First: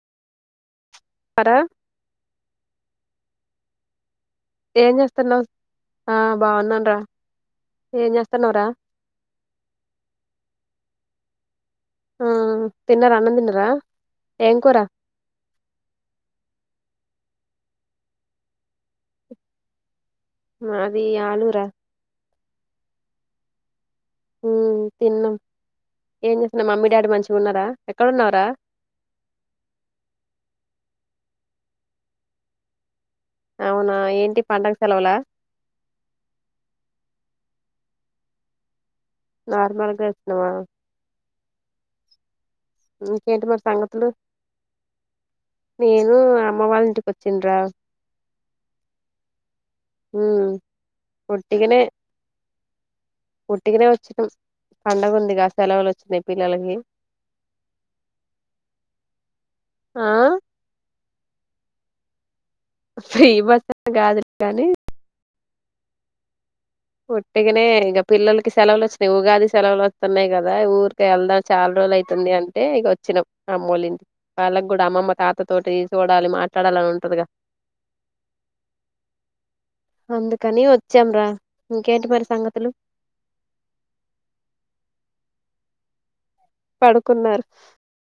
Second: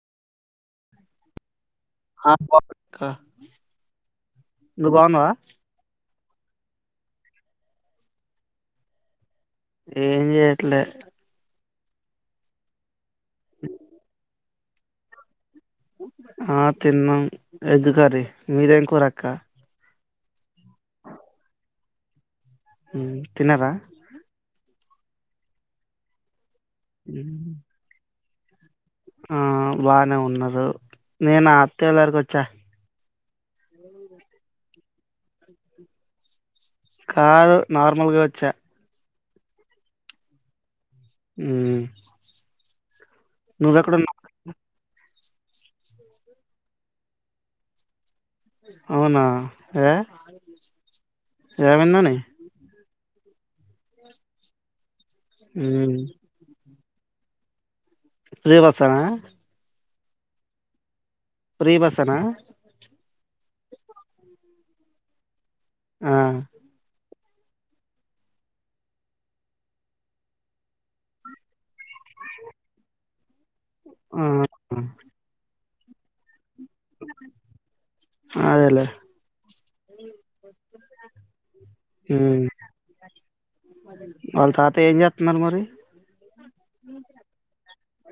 రా కా నువ్వు ఏం బాగున్నావా చేస్తున్నావ్ ఆ బాగున్నాను రా ఏం చేస్తాన్నావ్రా ఏం చెయట్లే ఆ తిన్నార అన్నం తినరా ఏం కోరా ఆ తిన్నాం ఎగ్ కర్రీ మీది ఏం కూర అక్క మాది ఆలూరా ఉమ్ తిన్నరా ఉమ్ తిన్నాం ఏం చేసిన మమ్మీ డాడీ మంచిగా ఉమ్, ఉన్నారా ఎక్కడ ఉన్నవ్ రా ఆ బానే ఉన్నారు నేను అత్త్యగారికి వచ్చా అవునా ఏంటి పండగ సెలవుల కాదు నార్మల్గా వచ్చా నార్మల్గా అచ్చినవా ఉమ్ ఇంకేంటి మరి సంగతులు నేను అమ్మ వాళ్ళ ఇంటికి వచ్చిండ్రా అవునా ఏ ఉమ్ ఉట్టిగనే ఏవైందని ఉట్టిగనే వచ్చిన పండగ ఉందిగా సెలవులు ఉమ్, వచ్చినయి పిల్లలకి ఫ్రీ బస్సనా ఆ ఫ్రీ బస్స్నా ఫ్రీ బస్ అని కాదులే గానీ ఆ ఉట్టిగనే ఇగ పిల్లలకి సెలవులచ్చినాయి ఉగాది సెలవులు వస్తున్నాయి కదా ఊరికి వెళ్దాం చాలా రోజులయి తుంది అంటే ఇగ వచ్చినం మామ్మోళ్ళింటికి ఆ వాళ్ళకి కూడా అమ్మమ్మ తాత తోటి చూడాలి మా ట్లాడాలని ఉంటదిగా అదేలే అందుకని వచ్చాం రా ఇంకేంటి మరి ఉమ్ సంగతులు వాళ్ళ తత ఏం జెత్తున్నారు మరి పడుకున్నారు